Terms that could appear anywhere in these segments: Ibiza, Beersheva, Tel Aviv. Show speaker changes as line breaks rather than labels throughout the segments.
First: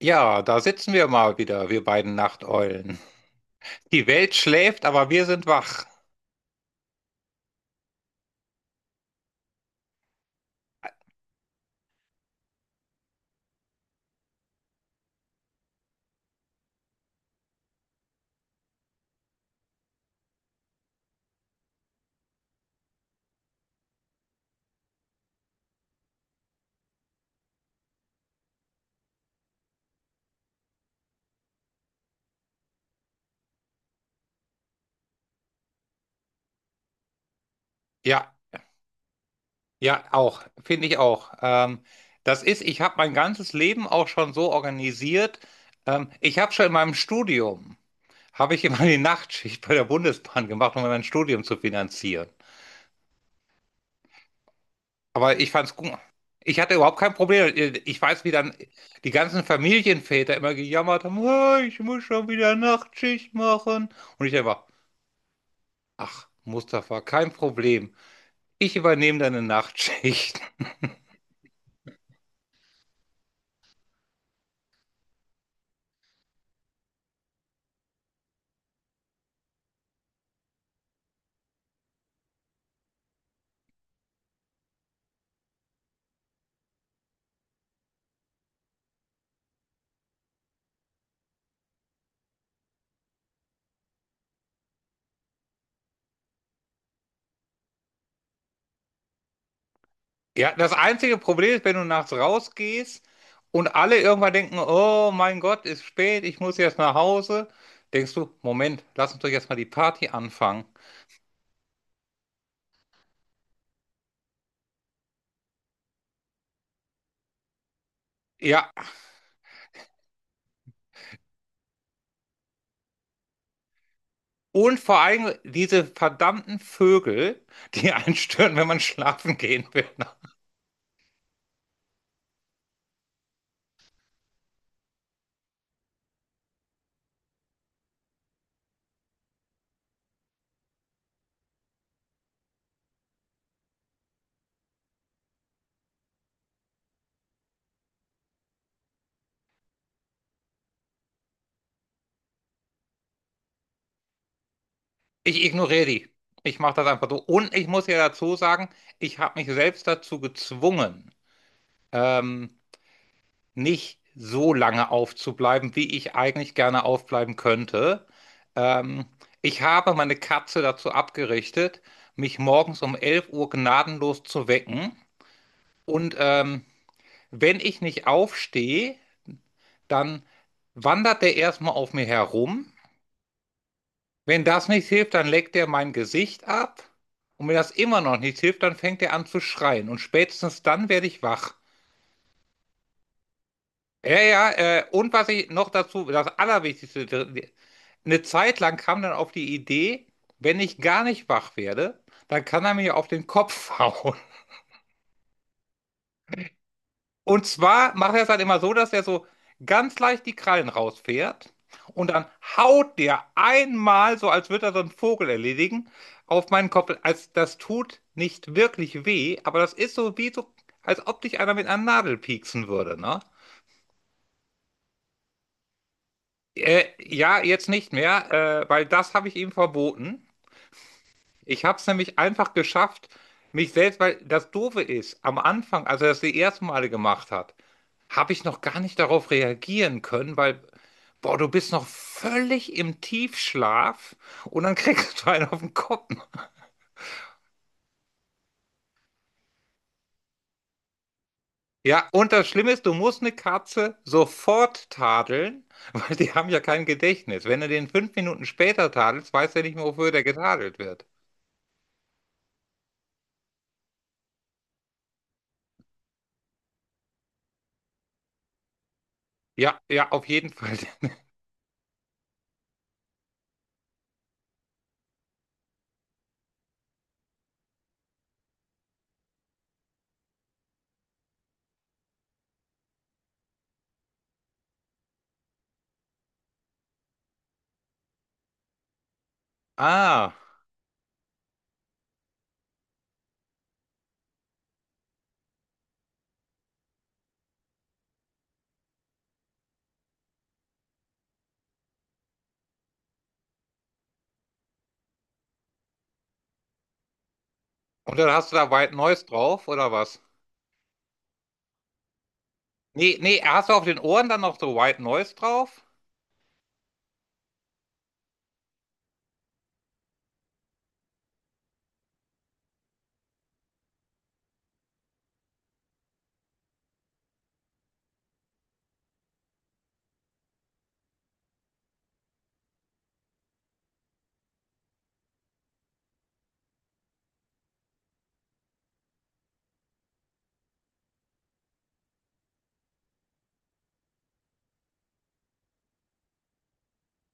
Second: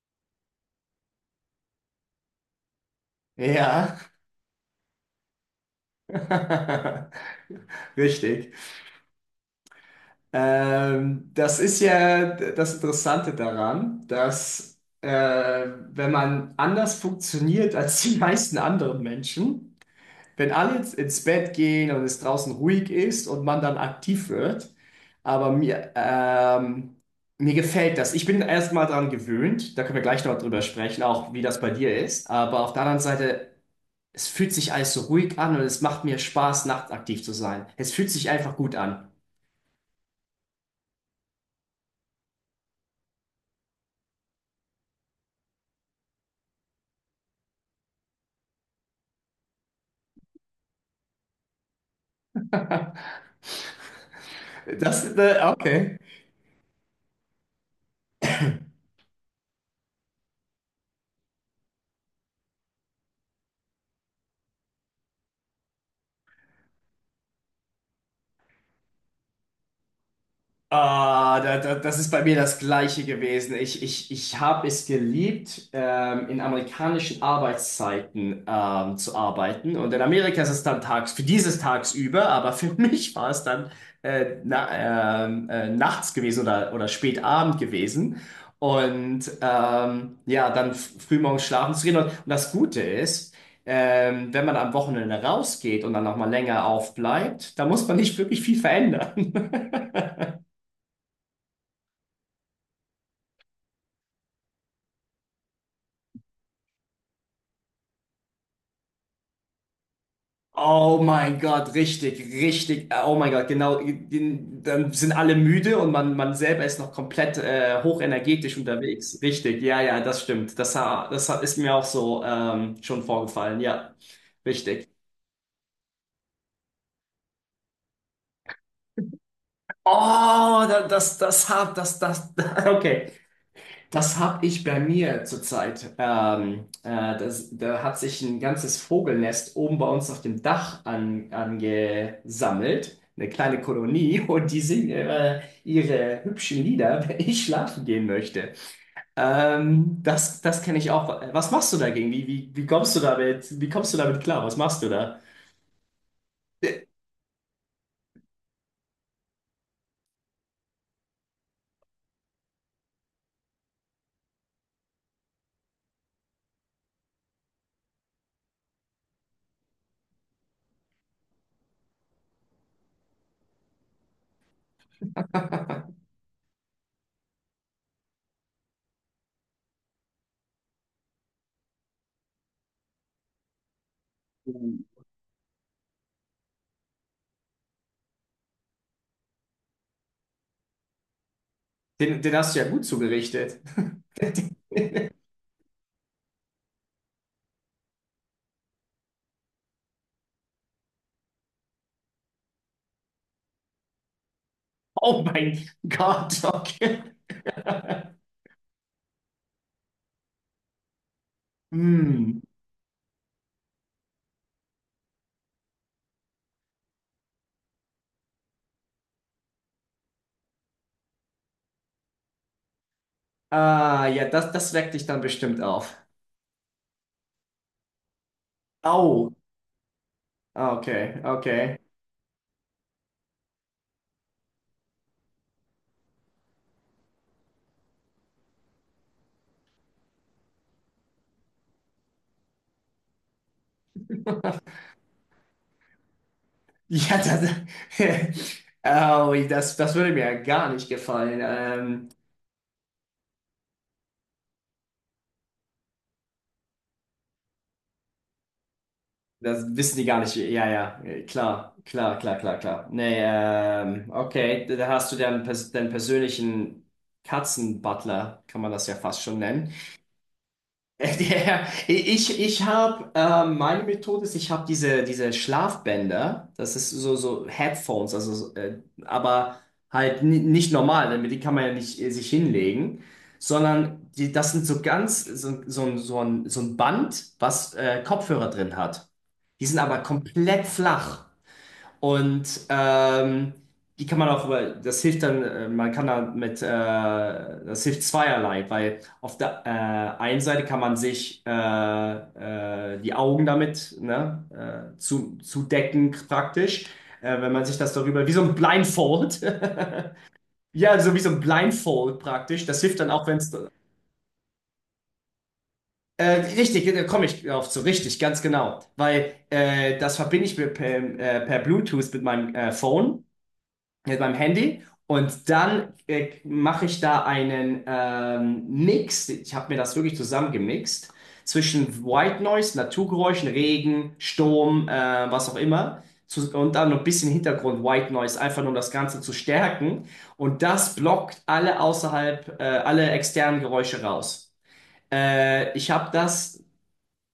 Ja, da sitzen wir mal wieder, wir beiden Nachteulen.
Ja,
Die Welt schläft, aber wir sind wach.
richtig. Das ist ja das Interessante daran, dass wenn man anders funktioniert als die meisten anderen Menschen, wenn alle ins Bett gehen und es draußen ruhig ist und man dann aktiv wird, aber mir gefällt das. Ich bin erstmal daran gewöhnt, da können wir gleich noch drüber sprechen, auch wie das bei dir ist, aber auf der anderen Seite, es fühlt sich alles so ruhig an und es macht mir Spaß, nachtaktiv zu sein. Es fühlt sich
Ja,
einfach gut an.
ja, auch, finde ich auch. Das ist, ich habe mein ganzes Leben auch schon so organisiert. Ich habe schon in meinem Studium, habe ich immer die Nachtschicht bei der Bundesbahn gemacht, um mein Studium zu finanzieren. Aber ich fand's gut.
Okay.
Ich hatte überhaupt kein Problem. Ich weiß, wie dann die ganzen Familienväter immer gejammert haben: "Ah, ich muss schon wieder Nachtschicht machen." Und ich einfach: "Ach, Mustafa, kein Problem. Ich übernehme deine Nachtschicht."
Das ist bei mir das Gleiche gewesen. Ich habe es geliebt, in amerikanischen Arbeitszeiten zu arbeiten. Und in Amerika ist es dann tags, für dieses tagsüber, aber für mich war es dann nachts gewesen oder spät Abend gewesen. Und ja, dann frühmorgens schlafen zu gehen. Und das Gute ist, wenn man am Wochenende rausgeht und dann nochmal länger aufbleibt, da muss man nicht wirklich viel verändern.
Ja, das einzige Problem ist, wenn du nachts rausgehst und alle irgendwann denken, oh mein Gott, ist spät, ich muss jetzt nach Hause, denkst du, Moment, lass uns doch jetzt mal die Party anfangen.
Oh mein Gott, richtig, richtig. Oh mein Gott, genau. Dann sind alle müde und man selber ist noch komplett hochenergetisch
Ja,
unterwegs. Richtig, ja, ja, das stimmt. Das ist mir auch so schon vorgefallen. Ja,
und
richtig.
vor allem diese verdammten Vögel, die einen stören, wenn man schlafen gehen will.
Oh, da- das, das hab, das, das, okay. Das habe ich bei mir zurzeit. Da hat sich ein ganzes Vogelnest oben bei uns auf dem Dach angesammelt. Eine kleine Kolonie und die singen ihre hübschen Lieder, wenn ich schlafen gehen möchte. Das kenne ich auch. Was machst du dagegen? Wie kommst du damit? Wie kommst du damit klar? Was machst du da?
Ich ignoriere die. Ich mache das einfach so. Und ich muss ja dazu sagen, ich habe mich selbst dazu gezwungen. Ähm, Nicht so lange aufzubleiben, wie ich eigentlich gerne aufbleiben könnte. Ähm, Ich habe meine Katze dazu abgerichtet, mich morgens um 11 Uhr gnadenlos zu wecken. Und wenn ich nicht aufstehe, dann wandert der erstmal auf mir herum. Wenn das nicht hilft, dann leckt er mein Gesicht ab. Und wenn das immer noch nicht hilft, dann fängt er an zu schreien. Und spätestens dann werde ich wach.
Den hast du ja gut zugerichtet.
Ja, ja, und was ich noch dazu, das Allerwichtigste, eine Zeit lang kam dann auf die Idee, wenn ich gar nicht wach werde, dann kann er mir auf den Kopf hauen.
Oh mein Gott, okay.
Und zwar macht er es halt immer so, dass er so ganz leicht die Krallen rausfährt und dann
Hm.
haut der einmal, so als würde er so einen Vogel erledigen, auf meinen Kopf. Also das tut nicht wirklich weh, aber das ist so wie so, als ob dich einer mit einer Nadel pieksen würde, ne?
Ah, ja, das weckt dich dann bestimmt auf.
Ja, jetzt nicht mehr, weil das habe
Au.
ich ihm verboten.
Ah, okay,
Ich
okay.
habe es nämlich einfach geschafft, mich selbst, weil das Doofe ist, am Anfang, als er das die ersten Male gemacht hat, habe ich noch gar nicht darauf reagieren können, weil, boah, du bist noch völlig im Tiefschlaf und dann kriegst du einen auf den Kopf.
Ja, au, das würde mir gar nicht gefallen.
Ja, und das Schlimme ist, du musst eine Katze sofort tadeln, weil die haben ja kein Gedächtnis. Wenn du den 5 Minuten später tadelst, weiß er
Das
nicht mehr,
wissen die
wofür
gar
der
nicht. Ja,
getadelt
ja,
wird.
klar, klar, klar, klar, klar. Nee, okay, da hast du deinen persönlichen Katzenbutler, kann man das ja fast schon nennen.
Ja, ja, auf jeden Fall.
Der, ich ich habe meine Methode ist, ich habe diese Schlafbänder, das ist so, so Headphones, also aber halt nicht normal, damit die kann man ja nicht sich hinlegen, sondern das sind so ganz so, so, ein- so, ein, so ein Band, was Kopfhörer drin hat. Die sind aber
Ah,
komplett flach. Und ähm, die kann man auch, das hilft dann, man kann da mit, das hilft zweierlei, weil auf der einen Seite kann man sich die Augen damit ne, zudecken praktisch, wenn man sich das
und
darüber,
dann
wie so
hast
ein
du da White Noise
Blindfold,
drauf, oder was?
ja, so wie so ein Blindfold praktisch, das hilft dann
Nee,
auch, wenn
nee,
es,
hast du auf den Ohren dann noch so White Noise drauf?
äh, richtig, da komme ich drauf zu, richtig, ganz genau, weil das verbinde ich mir per Bluetooth mit meinem Phone. Mit meinem Handy und dann mache ich da einen Mix. Ich habe mir das wirklich zusammengemixt zwischen White Noise, Naturgeräuschen, Regen, Sturm, was auch immer. Und dann noch ein bisschen Hintergrund White Noise, einfach nur um das Ganze zu stärken. Und das blockt alle externen Geräusche raus. Ich habe das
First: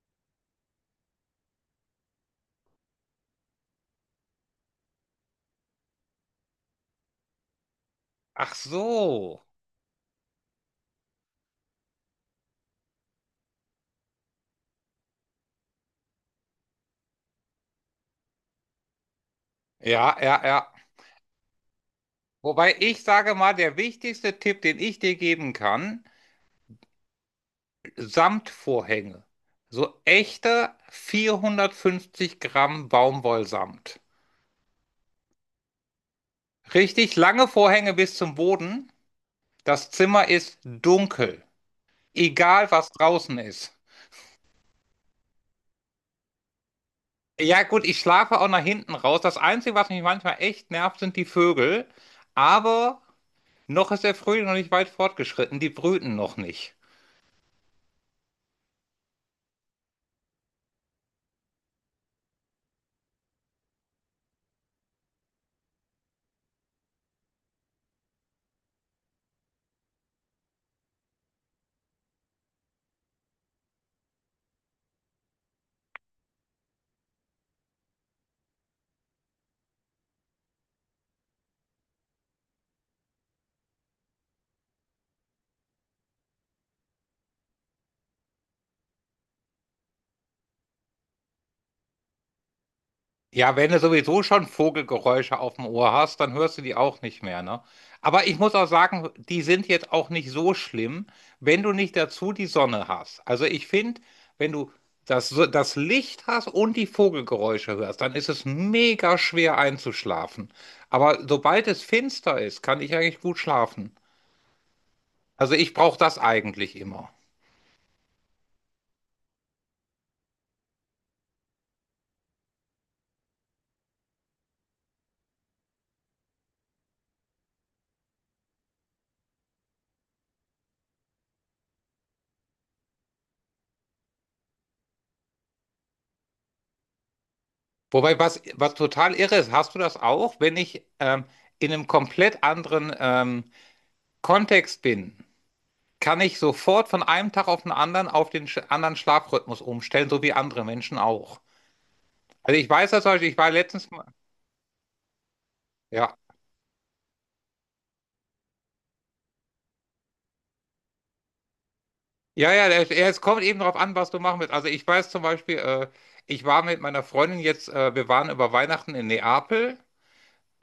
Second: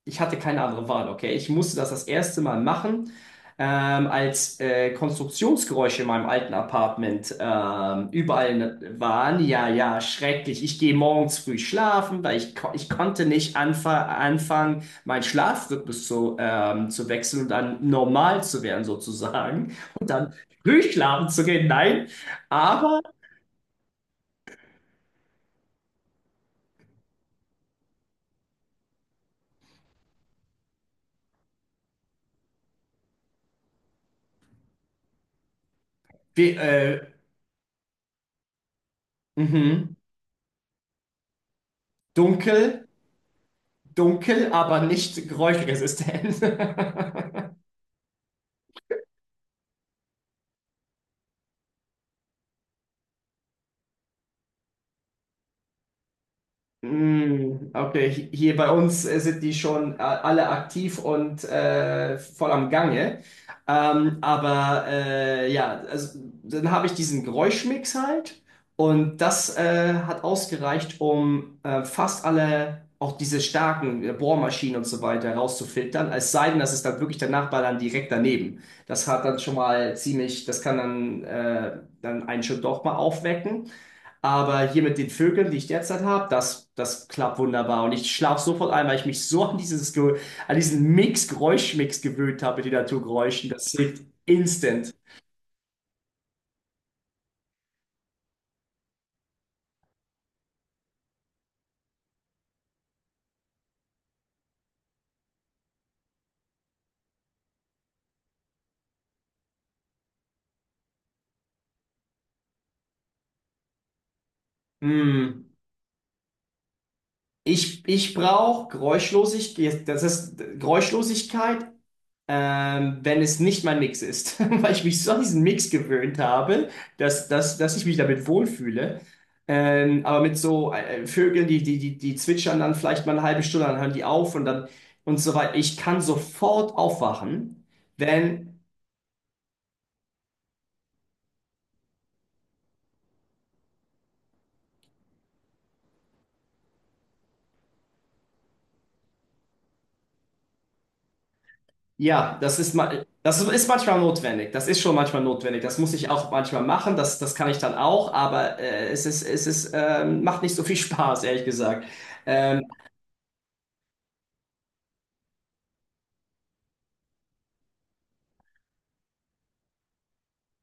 Ich hatte keine andere Wahl, okay? Ich musste das erste Mal machen, als Konstruktionsgeräusche in meinem alten Apartment
Ach
überall ne, waren.
so.
Ja, ja, schrecklich. Ich gehe morgens früh schlafen, weil ich konnte nicht anfangen, meinen Schlafrhythmus zu wechseln und dann normal zu werden, sozusagen. Und
Ja,
dann
ja, ja.
früh schlafen zu gehen. Nein,
Wobei,
aber
ich sage mal, der wichtigste Tipp, den ich dir geben kann: Samtvorhänge. So echte 450 Gramm Baumwollsamt.
wir, äh,
Richtig lange Vorhänge bis zum Boden. Das
mhm,
Zimmer ist dunkel. Egal,
dunkel,
was draußen ist.
dunkel, aber nicht geräuschresistent.
Ja, gut, ich schlafe auch nach hinten raus. Das Einzige, was mich manchmal echt nervt, sind die Vögel. Aber noch ist der Frühling noch nicht weit fortgeschritten, die brüten noch nicht.
Mm, okay. Hier bei uns sind die schon alle aktiv und voll am Gange. Ja, also, dann habe ich diesen Geräuschmix halt und das hat ausgereicht, um fast alle, auch diese starken Bohrmaschinen und so weiter rauszufiltern. Es sei denn, das ist dann wirklich der Nachbar dann direkt daneben. Das kann dann, dann einen schon doch mal aufwecken. Aber hier mit den Vögeln, die ich derzeit habe, das klappt wunderbar. Und ich schlafe sofort ein, weil ich mich so an diesen Geräuschmix gewöhnt habe mit den Naturgeräuschen.
Ja, wenn
Das
du
hilft
sowieso schon
instant.
Vogelgeräusche auf dem Ohr hast, dann hörst du die auch nicht mehr, ne? Aber ich muss auch sagen, die sind jetzt auch nicht so schlimm, wenn du nicht dazu die Sonne hast. Also ich finde, wenn du das, das Licht hast und die Vogelgeräusche hörst, dann ist es mega schwer einzuschlafen. Aber sobald es finster ist, kann ich eigentlich gut schlafen.
Hm.
Also ich brauche das eigentlich immer.
Ich brauche Geräuschlosigkeit, das ist Geräuschlosigkeit, wenn es nicht mein Mix ist, weil ich mich so an diesen Mix gewöhnt habe, dass ich mich damit wohlfühle. Aber mit so Vögeln, die zwitschern dann vielleicht mal eine halbe Stunde, dann hören die auf und dann und so weiter. Ich kann sofort aufwachen,
Wobei, was,
wenn,
was total irre ist, hast du das auch, wenn ich in einem komplett anderen Kontext bin, kann ich sofort von einem Tag auf den anderen auf den sch anderen Schlafrhythmus umstellen, so wie andere Menschen auch.
ja,
Also ich weiß das zum Beispiel, ich
das
war
ist
letztens
manchmal
mal,
notwendig. Das ist schon manchmal notwendig. Das muss ich
ja,
auch manchmal machen. Das kann ich dann auch, aber macht nicht so viel Spaß, ehrlich gesagt.
ja,
Ähm,
ja, ja, es kommt eben darauf an, was du machen willst. Also ich weiß zum Beispiel, ich war mit meiner Freundin jetzt, wir waren über Weihnachten in Neapel.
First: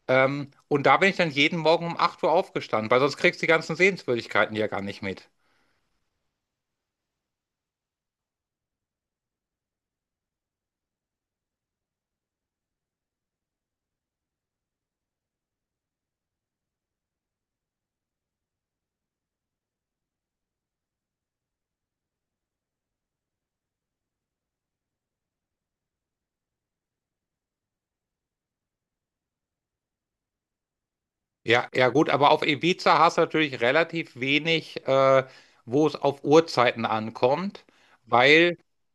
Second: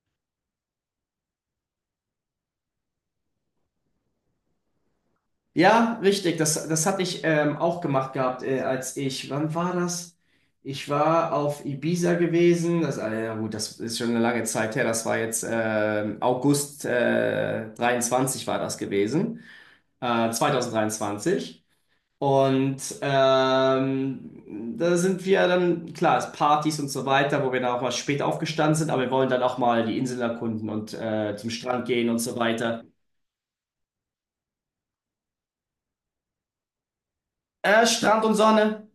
Und da bin ich dann jeden Morgen um 8 Uhr aufgestanden, weil sonst kriegst du die ganzen Sehenswürdigkeiten ja gar nicht mit.
Ja, richtig. Das hatte ich auch gemacht gehabt, wann war das? Ich war auf Ibiza gewesen. Ja gut, das ist schon eine lange Zeit her. Das war jetzt August 23 war das gewesen. 2023. Und da sind wir dann, klar, es Partys und so weiter, wo wir dann auch mal spät aufgestanden sind, aber wir wollen dann auch mal die Inseln erkunden und zum
Ja,
Strand
ja
gehen
gut,
und
aber
so
auf
weiter.
Ibiza hast du natürlich relativ wenig, wo es auf Uhrzeiten ankommt,
Strand und
weil,
Sonne.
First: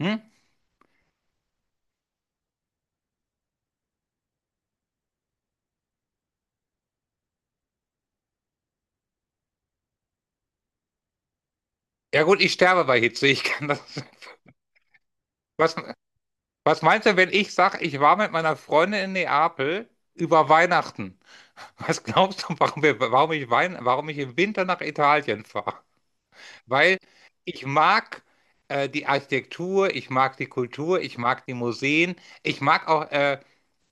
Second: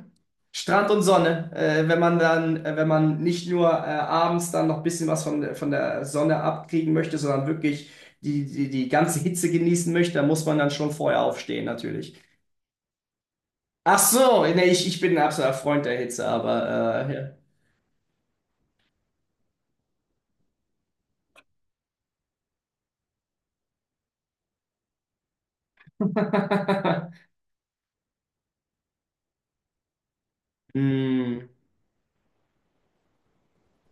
hm?
Strand und Sonne, wenn man nicht nur abends dann noch ein bisschen was von der Sonne abkriegen möchte, sondern wirklich die ganze Hitze genießen möchte, dann muss man dann schon vorher aufstehen, natürlich.
Ja gut, ich sterbe bei Hitze. Ich kann das.
Ach so, nee, ich bin ein absoluter
Was,
Freund der Hitze,
was
aber
meinst du, wenn ich sage, ich war mit meiner Freundin in Neapel über Weihnachten? Was glaubst du, warum, wir, warum, ich, Wein, warum ich im Winter nach Italien fahre? Weil
ja.
ich mag die Architektur, ich mag die Kultur, ich mag
Hm.
die Museen, ich mag auch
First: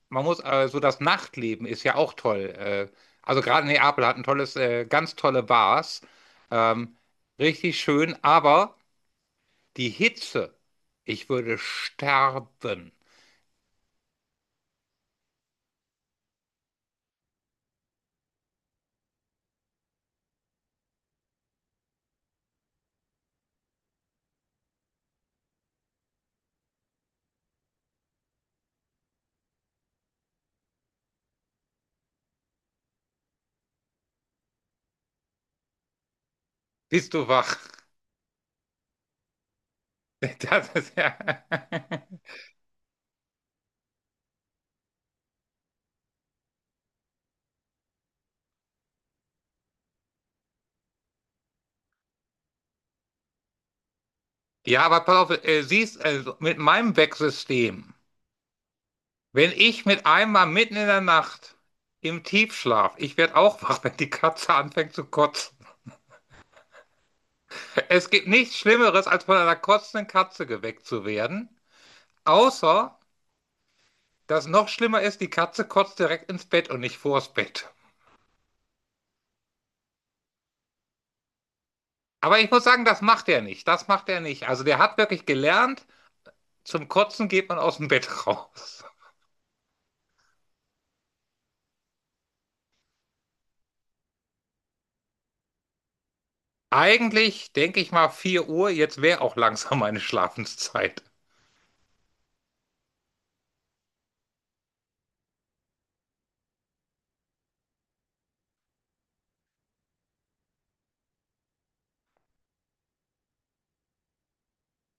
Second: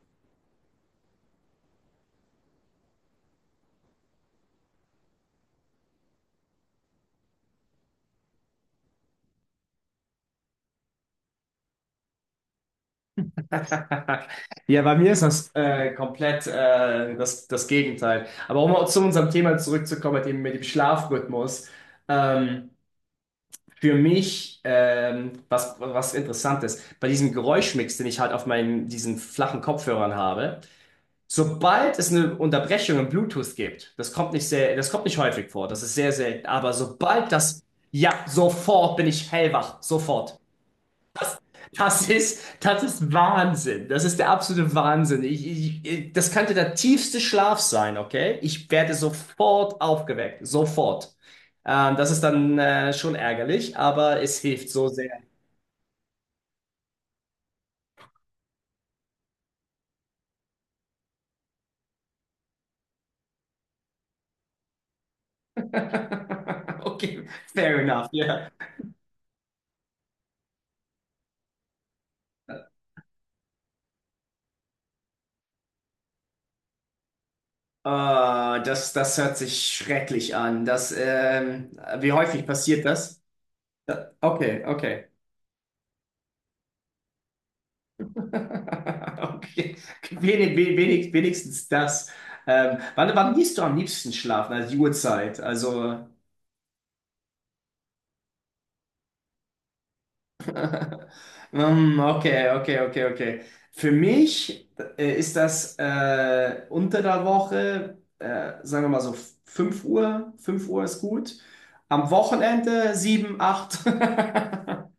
so, das Nachtleben ist ja auch toll. Also gerade Neapel hat ganz tolle Bars. Ähm, Richtig schön, aber die Hitze, ich würde sterben.
Ja, bei mir ist das komplett das Gegenteil. Aber um zu unserem Thema zurückzukommen, mit dem Schlafrhythmus. Ähm, Für mich, was, was Interessantes, bei diesem Geräuschmix, den ich halt auf diesen flachen Kopfhörern habe, sobald es eine Unterbrechung im Bluetooth gibt, das kommt nicht häufig vor, das ist sehr selten, aber
Bist du wach?
ja, sofort bin ich hellwach, sofort.
Das ist ja.
Das ist, das ist Wahnsinn, das ist der absolute Wahnsinn. Das könnte der tiefste Schlaf sein, okay? Ich werde sofort aufgeweckt, sofort. Das ist dann schon ärgerlich, aber es hilft
Ja,
so
aber
sehr.
pass auf, mit meinem Wecksystem, wenn ich mit einmal mitten in der Nacht im Tiefschlaf, ich werde auch wach, wenn die Katze anfängt zu kotzen.
Okay, fair enough,
Es gibt
ja.
nichts Schlimmeres, als von einer kotzenden Katze geweckt zu werden. Außer, dass noch schlimmer ist, die Katze kotzt direkt ins Bett und nicht vors Bett.
Ah, das hört sich schrecklich an. Wie
Aber
häufig
ich muss
passiert
sagen, das
das?
macht er nicht. Das macht
Ja,
er nicht. Also
okay,
der hat
okay.
wirklich gelernt, zum Kotzen geht man aus dem Bett raus.
Okay. Wenigstens das. Wann gehst du am liebsten schlafen? Also die Uhrzeit. Also.
Eigentlich denke ich mal 4 Uhr, jetzt wäre auch langsam meine Schlafenszeit.
Okay, okay, okay, okay. Für mich ist das unter der Woche, sagen wir mal so 5 Uhr ist gut. Am Wochenende 7, 8,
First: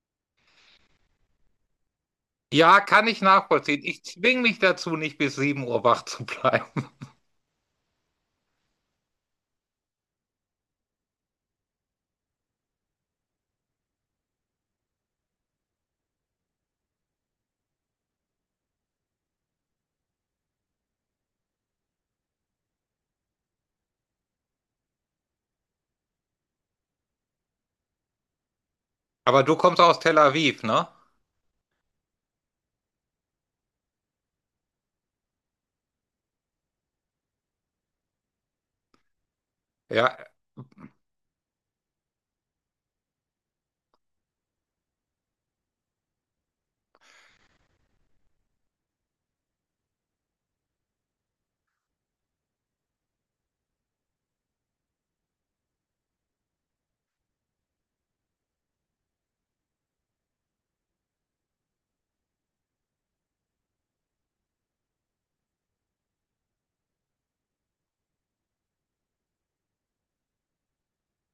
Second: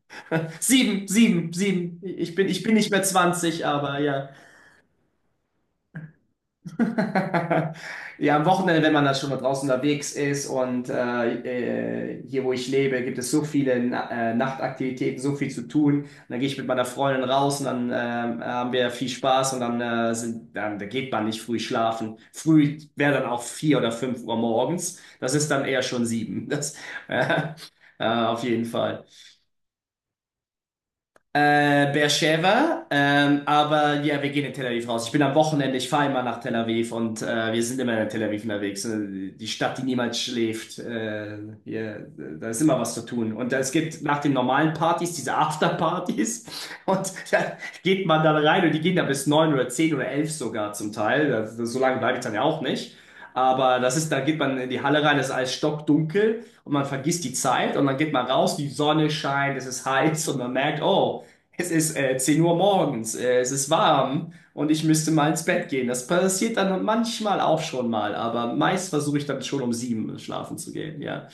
7, 7, 7. Ich bin
Ja,
nicht mehr
kann ich
20,
nachvollziehen.
aber
Ich
ja.
zwinge mich dazu, nicht bis 7 Uhr wach zu bleiben.
Ja, am Wochenende, wenn man dann schon mal draußen unterwegs ist und hier, wo ich lebe, gibt es so viele Nachtaktivitäten, so viel zu tun. Und dann gehe ich mit meiner Freundin raus und dann haben wir viel Spaß und dann, sind, dann da geht man nicht früh schlafen. Früh wäre dann auch vier oder fünf Uhr morgens. Das ist dann eher schon sieben. Äh, auf jeden Fall.
Aber du kommst aus Tel Aviv, ne?
Beersheva, aber ja, wir gehen in Tel Aviv raus. Ich bin am Wochenende, Ich fahre immer nach Tel Aviv und wir sind immer in Tel Aviv unterwegs. Die Stadt, die
Ja,
niemals schläft. Hier, da ist immer was zu tun. Und es gibt nach den normalen Partys diese Afterpartys und da geht man dann rein und die gehen da bis neun oder 10 oder 11 sogar zum Teil. So lange bleibe ich dann ja auch nicht. Da geht man in die Halle rein, es ist alles stockdunkel und man vergisst die Zeit und dann geht man raus, die Sonne scheint, es ist heiß und man merkt, oh, es ist 10 Uhr morgens, es ist warm und ich müsste mal ins Bett gehen. Das passiert dann manchmal auch schon mal, aber meist versuche ich dann schon um sieben schlafen zu gehen, ja.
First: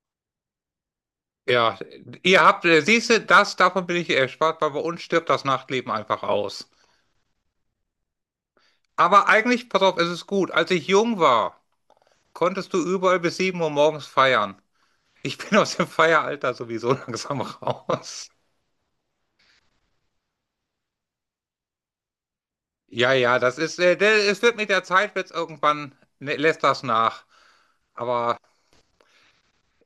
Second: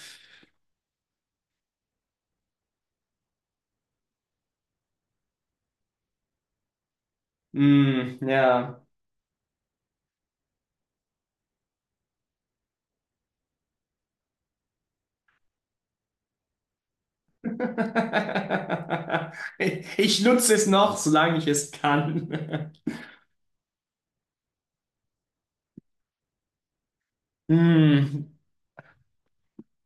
ja. Ihr habt, siehst du, das, davon bin ich erspart, weil bei uns stirbt das Nachtleben einfach aus.
Mm, ja.
Aber eigentlich, pass auf, es ist gut. Als ich jung war, konntest du überall bis 7 Uhr morgens feiern. Ich bin aus dem Feieralter sowieso langsam raus.
Ich nutze es noch, solange ich es kann.
Ja, ja, das ist, der, es wird mit der Zeit, wird's irgendwann, ne, lässt das nach.
Mm.
Aber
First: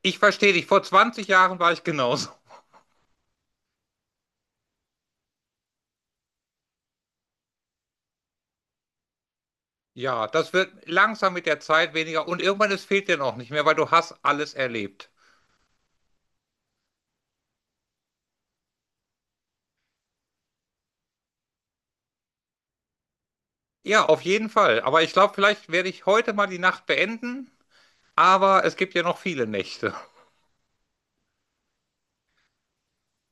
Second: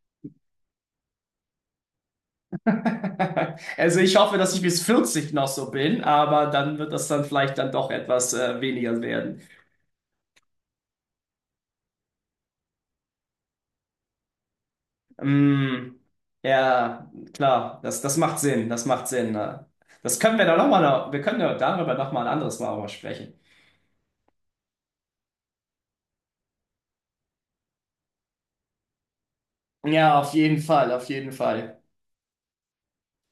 ich verstehe dich, vor 20 Jahren war ich genauso.
Also ich hoffe, dass ich bis 40 noch so bin, aber dann wird das dann vielleicht dann doch etwas weniger werden.
Ja, das wird langsam mit der Zeit weniger und irgendwann es fehlt dir noch nicht mehr, weil du hast alles erlebt.
Mm, ja, klar, das macht Sinn, das macht Sinn. Ne? Das können wir dann nochmal, wir können ja darüber nochmal ein anderes Mal aber sprechen.
Ja, auf jeden Fall. Aber ich glaube, vielleicht werde ich heute mal die Nacht beenden, aber es gibt ja noch viele Nächte.
Ja, auf jeden Fall, auf jeden Fall.